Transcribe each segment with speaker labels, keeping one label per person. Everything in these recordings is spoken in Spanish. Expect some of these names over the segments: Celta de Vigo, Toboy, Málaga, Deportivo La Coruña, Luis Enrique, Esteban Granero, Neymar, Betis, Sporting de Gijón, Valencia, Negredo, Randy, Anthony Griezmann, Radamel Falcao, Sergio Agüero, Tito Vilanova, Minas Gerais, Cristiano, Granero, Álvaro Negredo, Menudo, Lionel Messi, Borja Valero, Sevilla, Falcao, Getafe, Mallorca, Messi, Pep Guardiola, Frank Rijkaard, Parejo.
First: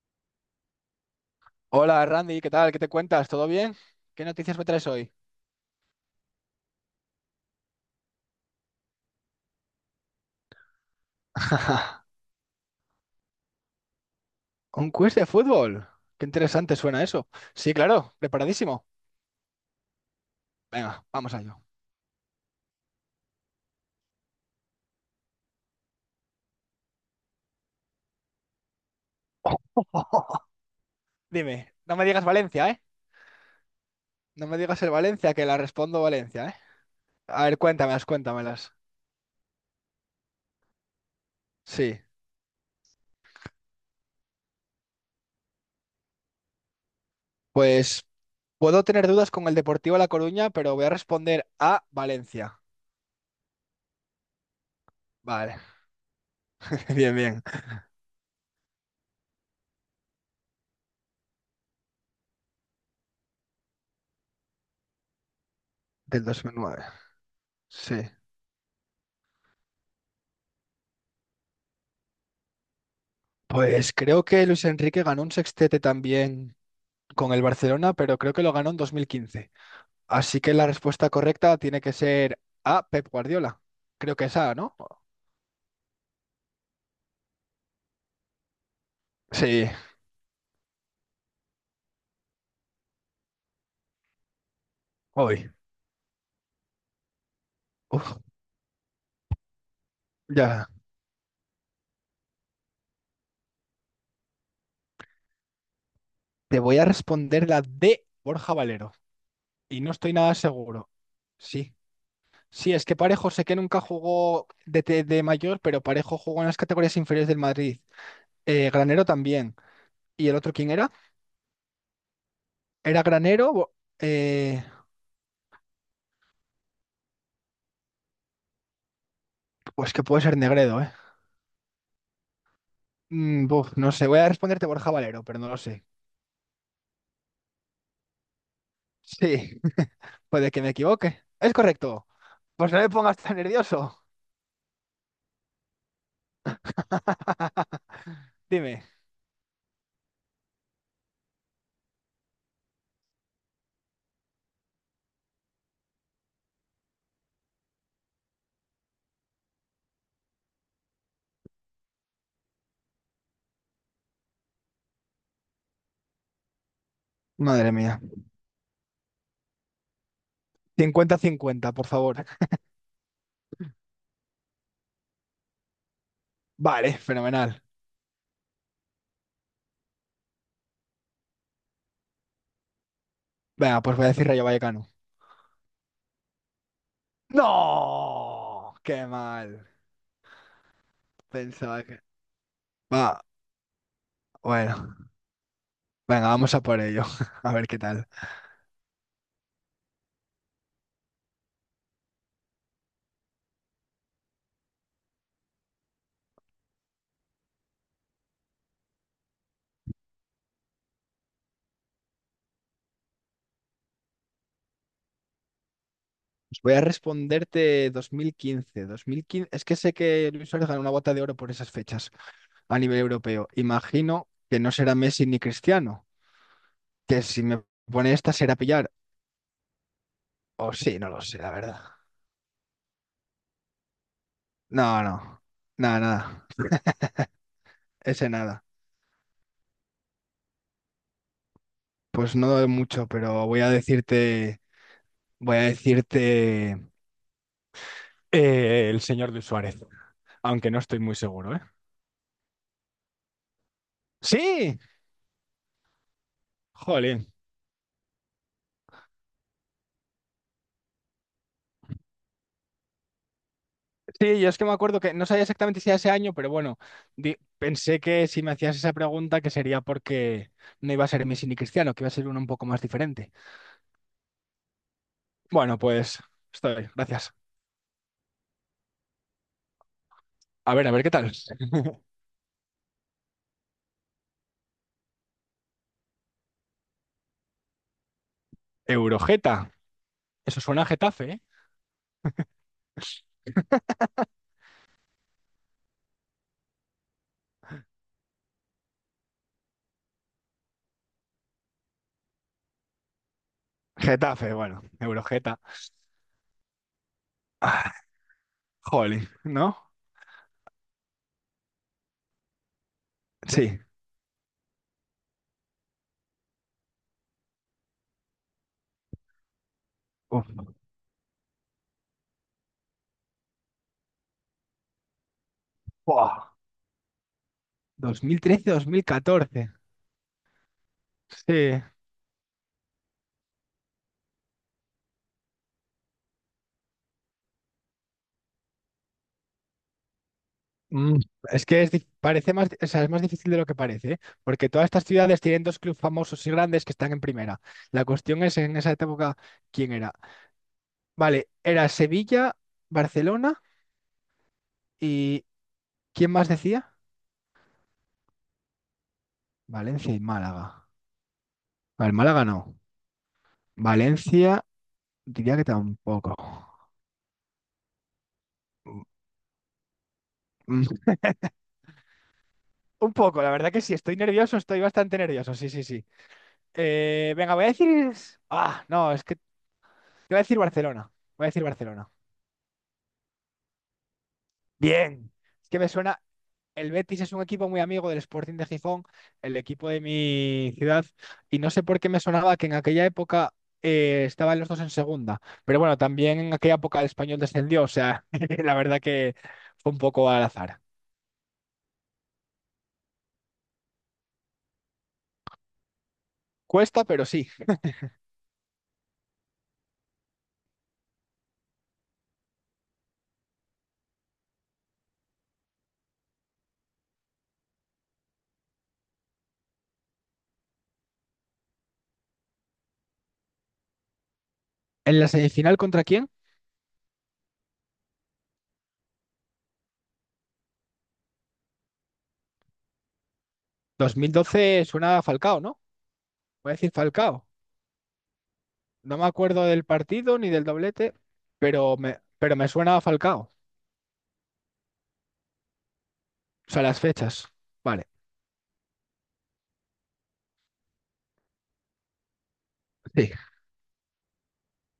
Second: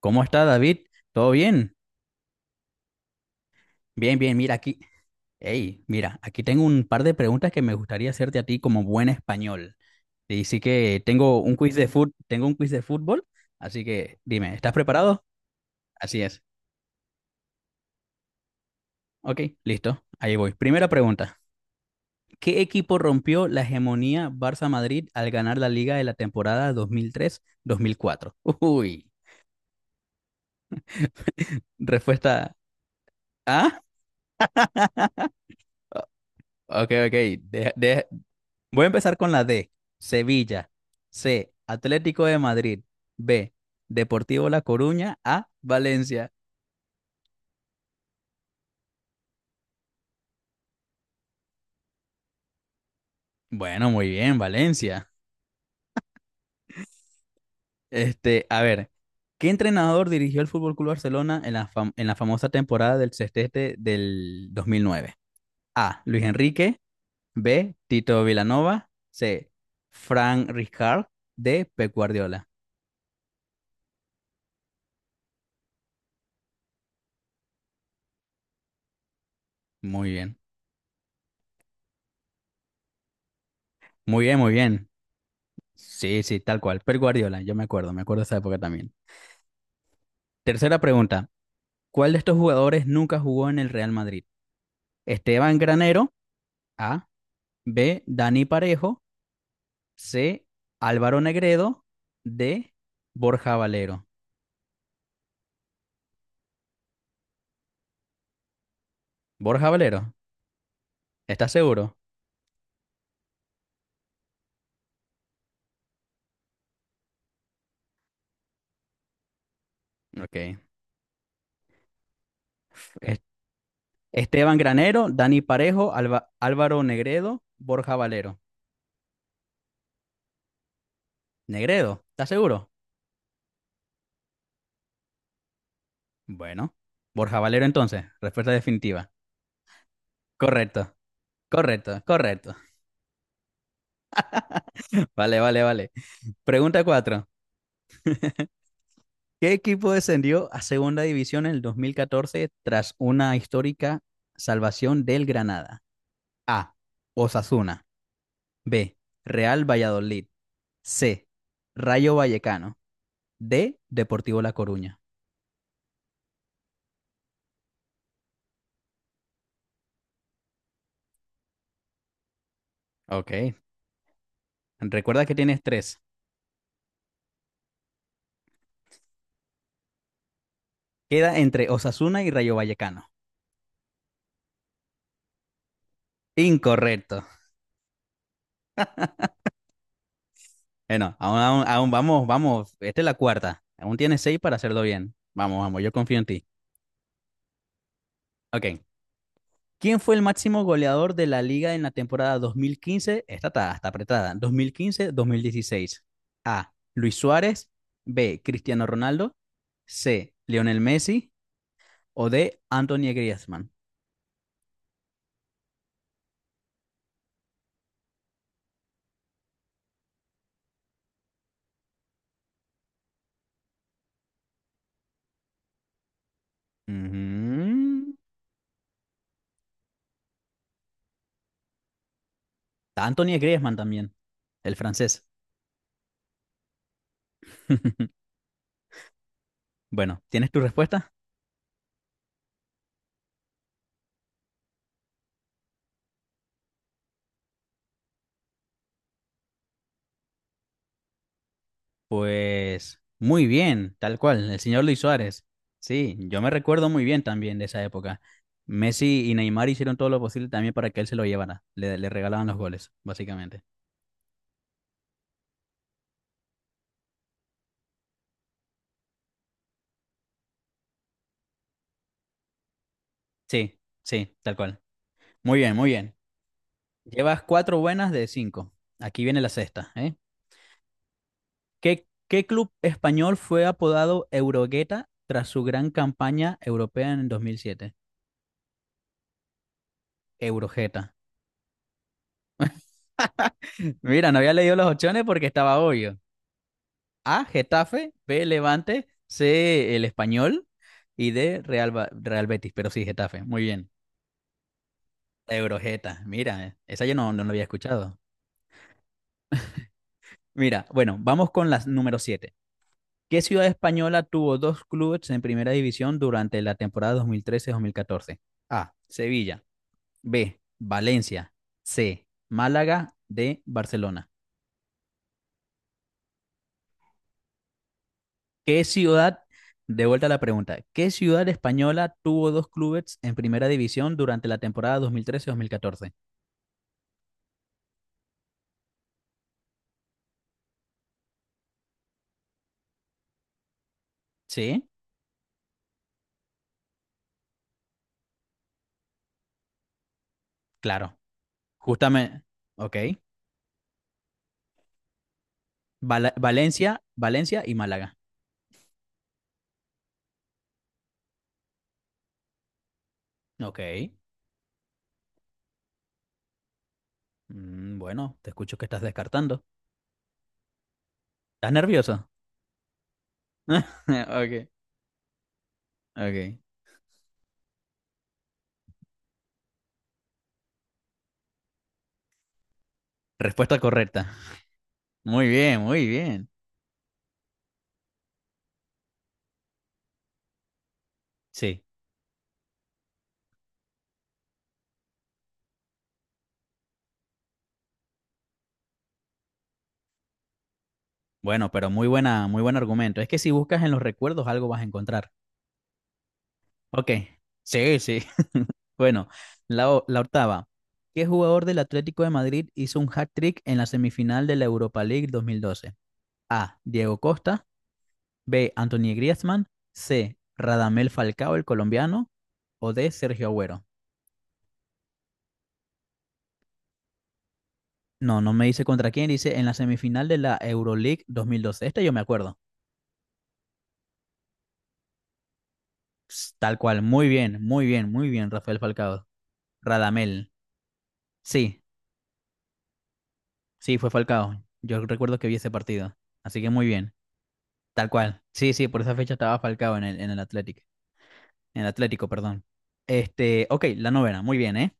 Speaker 1: ¿Cómo está David? ¿Todo bien?
Speaker 2: Hola Randy, ¿qué tal? ¿Qué te cuentas? ¿Todo bien?
Speaker 1: Bien,
Speaker 2: ¿Qué
Speaker 1: bien, mira
Speaker 2: noticias me
Speaker 1: aquí.
Speaker 2: traes hoy?
Speaker 1: Hey, mira, aquí tengo un par de preguntas que me gustaría hacerte a ti como buen español. Y sí que tengo un quiz de fut, tengo un quiz de fútbol, así que dime, ¿estás
Speaker 2: ¿Un quiz
Speaker 1: preparado?
Speaker 2: de fútbol?
Speaker 1: Así
Speaker 2: Qué
Speaker 1: es.
Speaker 2: interesante suena eso. Sí, claro, preparadísimo.
Speaker 1: Ok, listo. Ahí voy. Primera
Speaker 2: Venga, vamos
Speaker 1: pregunta.
Speaker 2: allá.
Speaker 1: ¿Qué equipo rompió la hegemonía Barça-Madrid al ganar la liga de la temporada dos mil tres mil cuatro? Uy,
Speaker 2: Dime, no me digas
Speaker 1: respuesta
Speaker 2: Valencia, ¿eh?
Speaker 1: A.
Speaker 2: No me digas el Valencia, que la respondo Valencia, ¿eh?
Speaker 1: Ok, ok.
Speaker 2: A ver,
Speaker 1: de-
Speaker 2: cuéntamelas,
Speaker 1: de-
Speaker 2: cuéntamelas.
Speaker 1: Voy a empezar con la D, Sevilla. C,
Speaker 2: Sí,
Speaker 1: Atlético de Madrid. B, Deportivo La Coruña. A, Valencia.
Speaker 2: pues puedo tener dudas con el Deportivo La Coruña, pero voy a responder a Valencia.
Speaker 1: Bueno, muy bien, Valencia.
Speaker 2: Vale, bien, bien.
Speaker 1: Este, a ver, ¿qué entrenador dirigió el Fútbol Club Barcelona en la famosa temporada del sextete del 2009? A, Luis
Speaker 2: Del
Speaker 1: Enrique.
Speaker 2: 2009.
Speaker 1: B,
Speaker 2: Sí.
Speaker 1: Tito Vilanova. C, Frank Rijkaard. D, Pep Guardiola.
Speaker 2: Pues creo que Luis Enrique ganó un sextete también con el Barcelona, pero creo que lo ganó en 2015.
Speaker 1: Muy bien,
Speaker 2: Así que la respuesta correcta tiene que ser A, Pep Guardiola. Creo que
Speaker 1: muy
Speaker 2: es
Speaker 1: bien, muy
Speaker 2: A, ¿no?
Speaker 1: bien. Sí, sí, tal cual. Pep Guardiola, yo me acuerdo de esa época también.
Speaker 2: Sí,
Speaker 1: Tercera pregunta. ¿Cuál de estos jugadores nunca jugó en el Real Madrid?
Speaker 2: hoy.
Speaker 1: Esteban Granero, A. B.
Speaker 2: Uf,
Speaker 1: Dani Parejo, C.
Speaker 2: ya.
Speaker 1: Álvaro Negredo, D. Borja Valero.
Speaker 2: Te voy a responder la D, Borja Valero.
Speaker 1: Borja
Speaker 2: Y no estoy
Speaker 1: Valero,
Speaker 2: nada seguro.
Speaker 1: ¿estás
Speaker 2: Sí.
Speaker 1: seguro?
Speaker 2: Sí, es que Parejo sé que nunca jugó de mayor, pero Parejo jugó en las categorías inferiores del Madrid. Granero también. ¿Y el otro
Speaker 1: Ok.
Speaker 2: quién era? ¿Era
Speaker 1: Es-
Speaker 2: Granero?
Speaker 1: Esteban
Speaker 2: Eh,
Speaker 1: Granero, Dani Parejo, Álvaro Negredo, Borja Valero.
Speaker 2: pues que puede ser Negredo, ¿eh?
Speaker 1: Negredo, ¿estás seguro?
Speaker 2: Buf, no sé, voy a responderte Borja Valero, pero no lo sé.
Speaker 1: Bueno, Borja Valero entonces, respuesta definitiva.
Speaker 2: Sí, puede que me
Speaker 1: Correcto,
Speaker 2: equivoque. Es
Speaker 1: correcto,
Speaker 2: correcto.
Speaker 1: correcto.
Speaker 2: Pues no me pongas tan nervioso.
Speaker 1: Vale, vale, vale. Pregunta 4.
Speaker 2: Dime.
Speaker 1: ¿Qué equipo descendió a segunda división en el 2014 tras una histórica salvación del Granada? A. Osasuna. B. Real Valladolid. C. Rayo Vallecano. D. Deportivo La Coruña.
Speaker 2: Madre mía. Cincuenta-cincuenta, por favor.
Speaker 1: Ok. Recuerda que tienes tres.
Speaker 2: Vale, fenomenal.
Speaker 1: Queda entre Osasuna y Rayo Vallecano.
Speaker 2: Venga, pues voy a decir Rayo Vallecano.
Speaker 1: Incorrecto.
Speaker 2: ¡No! ¡Qué mal!
Speaker 1: Bueno, aún, aún,
Speaker 2: Pensaba
Speaker 1: aún
Speaker 2: que...
Speaker 1: vamos, vamos. Esta es la
Speaker 2: Va,
Speaker 1: cuarta. Aún tienes seis para hacerlo
Speaker 2: bueno.
Speaker 1: bien. Vamos, vamos, yo confío en
Speaker 2: Venga,
Speaker 1: ti.
Speaker 2: vamos a por ello. A ver qué tal.
Speaker 1: Ok. ¿Quién fue el máximo goleador de la liga en la temporada 2015? Esta está apretada. 2015-2016. A. Luis Suárez. B. Cristiano Ronaldo. C. Lionel Messi. O D. Anthony Griezmann.
Speaker 2: Pues voy a responderte dos mil quince. Es que sé que Luis Suárez ganó una bota de oro por esas fechas a nivel europeo. Imagino que no será Messi ni Cristiano. Que si me
Speaker 1: Ujú.
Speaker 2: pone esta será pillar. O sí, no lo sé, la verdad.
Speaker 1: Anthony Griezmann también, el
Speaker 2: No,
Speaker 1: francés.
Speaker 2: no. Nada, nada. Ese nada.
Speaker 1: Bueno, ¿tienes tu respuesta?
Speaker 2: Pues no doy mucho, pero voy a decirte. Voy a decirte el señor de Suárez. Aunque no estoy muy seguro, ¿eh?
Speaker 1: Pues muy bien, tal cual, el
Speaker 2: ¡Sí!
Speaker 1: señor Luis Suárez. Sí, yo me recuerdo muy bien
Speaker 2: Jolín.
Speaker 1: también de esa época. Messi y Neymar hicieron todo lo posible también para que él se lo llevara. Le regalaban los goles, básicamente.
Speaker 2: Sí, yo es que me acuerdo que no sabía exactamente si era ese año, pero bueno, pensé que si me hacías esa pregunta que sería porque no iba a ser Messi ni Cristiano, que iba a ser uno un poco más diferente.
Speaker 1: Sí, sí, tal cual. Muy bien,
Speaker 2: Bueno,
Speaker 1: muy bien.
Speaker 2: pues estoy, gracias.
Speaker 1: Llevas cuatro buenas de cinco. Aquí viene la sexta, ¿eh?
Speaker 2: A ver qué tal.
Speaker 1: ¿Qué club español fue apodado Eurogueta tras su gran campaña europea en 2007?
Speaker 2: Eurojeta. Eso suena a
Speaker 1: Eurogeta.
Speaker 2: Getafe, ¿eh?
Speaker 1: Mira, no había leído las opciones porque estaba obvio. A, Getafe, B, Levante, C, el Español y D, Real, Real Betis, pero sí, Getafe, muy bien.
Speaker 2: Getafe, bueno,
Speaker 1: La
Speaker 2: Eurogeta.
Speaker 1: Eurojeta, mira, esa yo no la había
Speaker 2: Ah,
Speaker 1: escuchado.
Speaker 2: jolín, ¿no?
Speaker 1: Mira, bueno, vamos con las número 7. ¿Qué ciudad
Speaker 2: Sí.
Speaker 1: española tuvo dos clubes en primera división durante la temporada 2013-2014? A, Sevilla,
Speaker 2: Uf,
Speaker 1: B, Valencia, C, Málaga, D, Barcelona.
Speaker 2: buah, dos mil
Speaker 1: ¿Qué ciudad,
Speaker 2: 2014.
Speaker 1: de vuelta a la pregunta, ¿qué ciudad
Speaker 2: Sí.
Speaker 1: española tuvo dos clubes en primera división durante la temporada dos dos mil trece mil catorce?
Speaker 2: Mm, es que es parece más, o sea, es más difícil de lo que parece, ¿eh? Porque todas
Speaker 1: Sí,
Speaker 2: estas ciudades tienen dos clubes famosos y grandes que están en primera. La cuestión es en esa época, ¿quién era?
Speaker 1: claro.
Speaker 2: Vale, era
Speaker 1: Justamente,
Speaker 2: Sevilla,
Speaker 1: ok.
Speaker 2: Barcelona y ¿quién más decía?
Speaker 1: Valencia, Valencia y Málaga.
Speaker 2: Valencia y Málaga. Vale, Málaga no.
Speaker 1: Ok.
Speaker 2: Valencia, diría que tampoco.
Speaker 1: Mm, bueno, te escucho que estás descartando.
Speaker 2: Mm,
Speaker 1: ¿Estás nervioso?
Speaker 2: Un poco, la verdad que sí, estoy nervioso,
Speaker 1: Ok,
Speaker 2: estoy bastante nervioso, sí, sí, sí.
Speaker 1: ok.
Speaker 2: Venga, voy a decir... Ah, no, es que te voy a decir Barcelona, voy a decir Barcelona.
Speaker 1: Respuesta correcta.
Speaker 2: Bien,
Speaker 1: Muy
Speaker 2: es que
Speaker 1: bien,
Speaker 2: me
Speaker 1: muy
Speaker 2: suena,
Speaker 1: bien.
Speaker 2: el Betis es un equipo muy amigo del Sporting de Gijón, el equipo de mi ciudad, y no sé
Speaker 1: Sí.
Speaker 2: por qué me sonaba que en aquella época estaban los dos en segunda, pero bueno, también en aquella época el Español descendió, o sea, la verdad que fue un poco al azar.
Speaker 1: Bueno, pero muy buena, muy buen argumento. Es que si buscas en los recuerdos algo vas a encontrar.
Speaker 2: Cuesta,
Speaker 1: Ok,
Speaker 2: pero sí.
Speaker 1: sí, sí. Bueno, la octava. ¿Qué jugador del Atlético de Madrid hizo un hat-trick en la semifinal de la Europa League 2012? A. Diego Costa. B. Anthony Griezmann. C. Radamel Falcao, el colombiano. O D. Sergio Agüero.
Speaker 2: ¿En la semifinal contra quién?
Speaker 1: No, no me dice contra quién, dice en la semifinal de la Euroleague 2012. Este yo me acuerdo.
Speaker 2: 2012 suena a Falcao, ¿no?
Speaker 1: Ps,
Speaker 2: Voy a
Speaker 1: tal
Speaker 2: decir
Speaker 1: cual, muy
Speaker 2: Falcao.
Speaker 1: bien, muy bien, muy bien, Rafael
Speaker 2: No me
Speaker 1: Falcao.
Speaker 2: acuerdo del partido ni
Speaker 1: Radamel.
Speaker 2: del doblete,
Speaker 1: Sí,
Speaker 2: pero me suena a Falcao.
Speaker 1: sí, fue Falcao. Yo recuerdo que vi ese partido. Así que
Speaker 2: O sea,
Speaker 1: muy
Speaker 2: las
Speaker 1: bien.
Speaker 2: fechas. Vale,
Speaker 1: Tal cual. Sí, sí, por esa fecha estaba Falcao en el Athletic. En el Atlético, perdón.
Speaker 2: sí,
Speaker 1: Este, ok, la novena, muy bien, ¿eh?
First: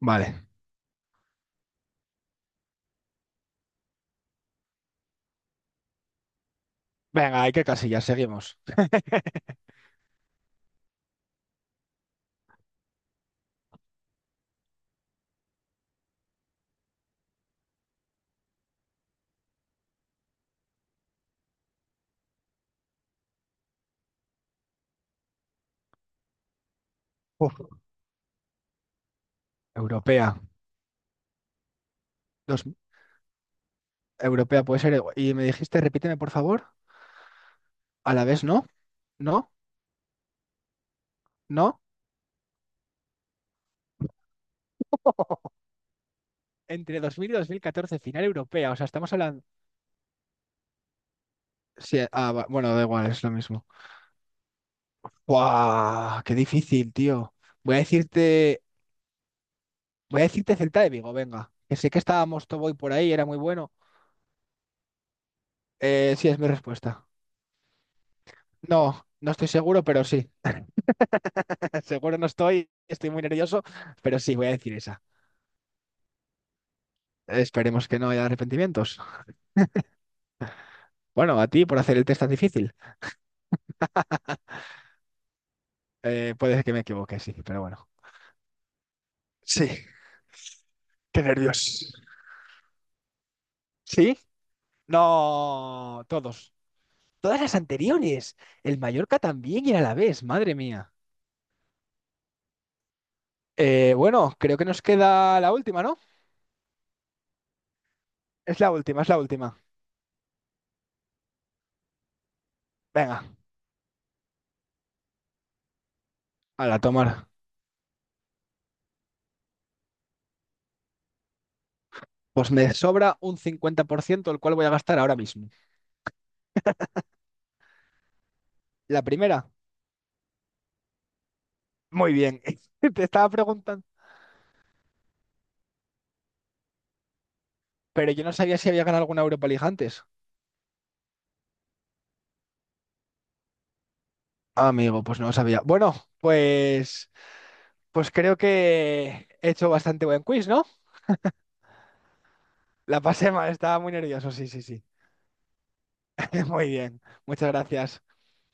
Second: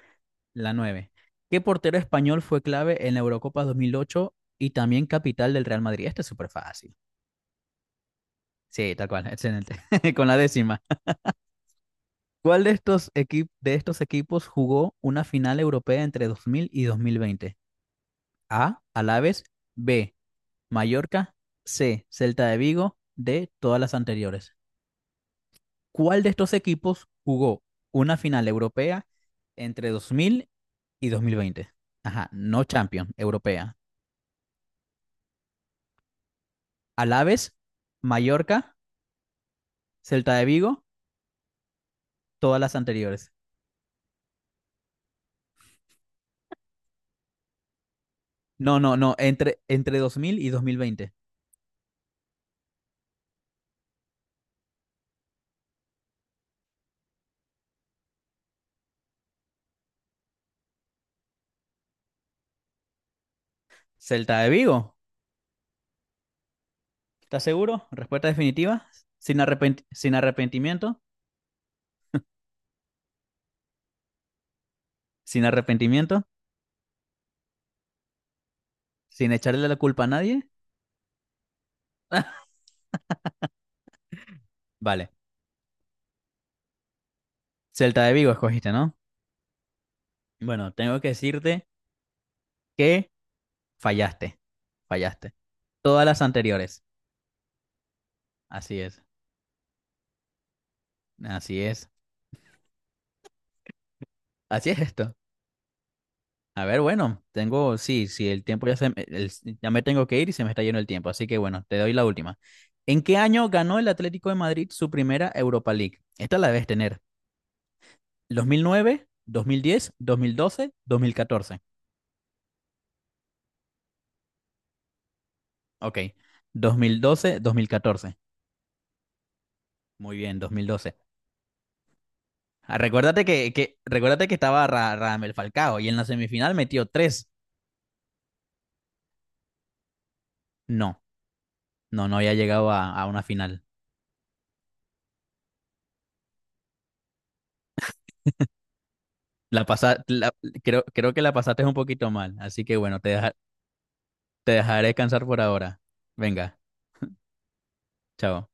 Speaker 2: vale.
Speaker 1: La nueve. ¿Qué portero español fue clave en la Eurocopa 2008 y también capital del Real Madrid? Este es súper fácil.
Speaker 2: Venga, hay que casillas, seguimos.
Speaker 1: Sí, tal cual, excelente. Con la décima. ¿Cuál de estos, equi- ¿De estos equipos jugó una final europea entre 2000 y 2020? A. Alaves. B. Mallorca. C. Celta de Vigo. D. Todas las anteriores. ¿Cuál de estos equipos
Speaker 2: Uf,
Speaker 1: jugó una final europea entre dos
Speaker 2: europea.
Speaker 1: mil y 2020? Ajá,
Speaker 2: Dos,
Speaker 1: no Champions, europea.
Speaker 2: europea puede ser. Y me dijiste, repíteme por favor.
Speaker 1: Alaves,
Speaker 2: A la vez, no,
Speaker 1: Mallorca,
Speaker 2: no,
Speaker 1: Celta de Vigo,
Speaker 2: no.
Speaker 1: todas las anteriores.
Speaker 2: Entre 2000 y 2014 final europea. O
Speaker 1: No,
Speaker 2: sea,
Speaker 1: no,
Speaker 2: estamos
Speaker 1: no,
Speaker 2: hablando.
Speaker 1: entre 2000 y 2020.
Speaker 2: Sí, ah, bueno, da igual, es lo mismo. ¡Guau! ¡Qué difícil, tío! Voy a decirte. Voy a decirte Celta de Vigo, venga. Que sé que estábamos Toboy por ahí, era muy bueno.
Speaker 1: Celta de Vigo,
Speaker 2: Sí, es mi respuesta.
Speaker 1: ¿estás seguro? Respuesta definitiva,
Speaker 2: No, no estoy seguro, pero
Speaker 1: sin
Speaker 2: sí.
Speaker 1: arrepentimiento,
Speaker 2: Seguro no estoy, estoy muy nervioso, pero sí, voy a decir esa.
Speaker 1: sin arrepentimiento,
Speaker 2: Esperemos que no haya arrepentimientos.
Speaker 1: sin echarle la culpa a nadie.
Speaker 2: Bueno, a ti por hacer el test tan difícil.
Speaker 1: Vale,
Speaker 2: Puede que me equivoque, sí, pero bueno.
Speaker 1: Celta de Vigo escogiste, ¿no?
Speaker 2: Sí,
Speaker 1: Bueno, tengo que
Speaker 2: qué
Speaker 1: decirte
Speaker 2: nervios.
Speaker 1: que
Speaker 2: ¿Sí?
Speaker 1: fallaste, fallaste.
Speaker 2: No,
Speaker 1: Todas las
Speaker 2: todos.
Speaker 1: anteriores.
Speaker 2: Todas las anteriores. El
Speaker 1: Así es,
Speaker 2: Mallorca también y el Alavés, madre mía.
Speaker 1: así es,
Speaker 2: Bueno, creo que
Speaker 1: así es
Speaker 2: nos
Speaker 1: esto.
Speaker 2: queda la última, ¿no?
Speaker 1: A ver, bueno, tengo, sí, sí, el
Speaker 2: Es
Speaker 1: tiempo
Speaker 2: la
Speaker 1: ya se,
Speaker 2: última, es la última.
Speaker 1: ya me tengo que ir y se me está yendo el tiempo, así que bueno, te doy la última. ¿En qué
Speaker 2: Venga,
Speaker 1: año ganó el Atlético de Madrid su primera Europa League? Esta la debes
Speaker 2: a la
Speaker 1: tener.
Speaker 2: tomar.
Speaker 1: Dos mil diez, dos mil doce, dos mil nueve diez 2009, dos mil 2014.
Speaker 2: Pues me sobra un 50%, el cual voy a gastar ahora mismo.
Speaker 1: Ok, mil catorce.
Speaker 2: La primera.
Speaker 1: Muy bien, 2012.
Speaker 2: Muy bien.
Speaker 1: Ah,
Speaker 2: Te
Speaker 1: recuérdate
Speaker 2: estaba
Speaker 1: que, que,
Speaker 2: preguntando,
Speaker 1: recuérdate que estaba Radamel Falcao y en la semifinal metió tres.
Speaker 2: pero yo no sabía si había ganado alguna Europa League antes.
Speaker 1: No, no, no había llegado a una final.
Speaker 2: Amigo, pues no lo sabía. Bueno, pues, pues creo que he
Speaker 1: La
Speaker 2: hecho
Speaker 1: pasa,
Speaker 2: bastante buen
Speaker 1: la-
Speaker 2: quiz, ¿no?
Speaker 1: creo, creo que la pasaste un poquito mal, así que bueno,
Speaker 2: La pasé mal, estaba muy nervioso, sí,
Speaker 1: te
Speaker 2: sí, sí.
Speaker 1: dejaré descansar por ahora. Venga,
Speaker 2: Muy bien, muchas gracias.
Speaker 1: chao.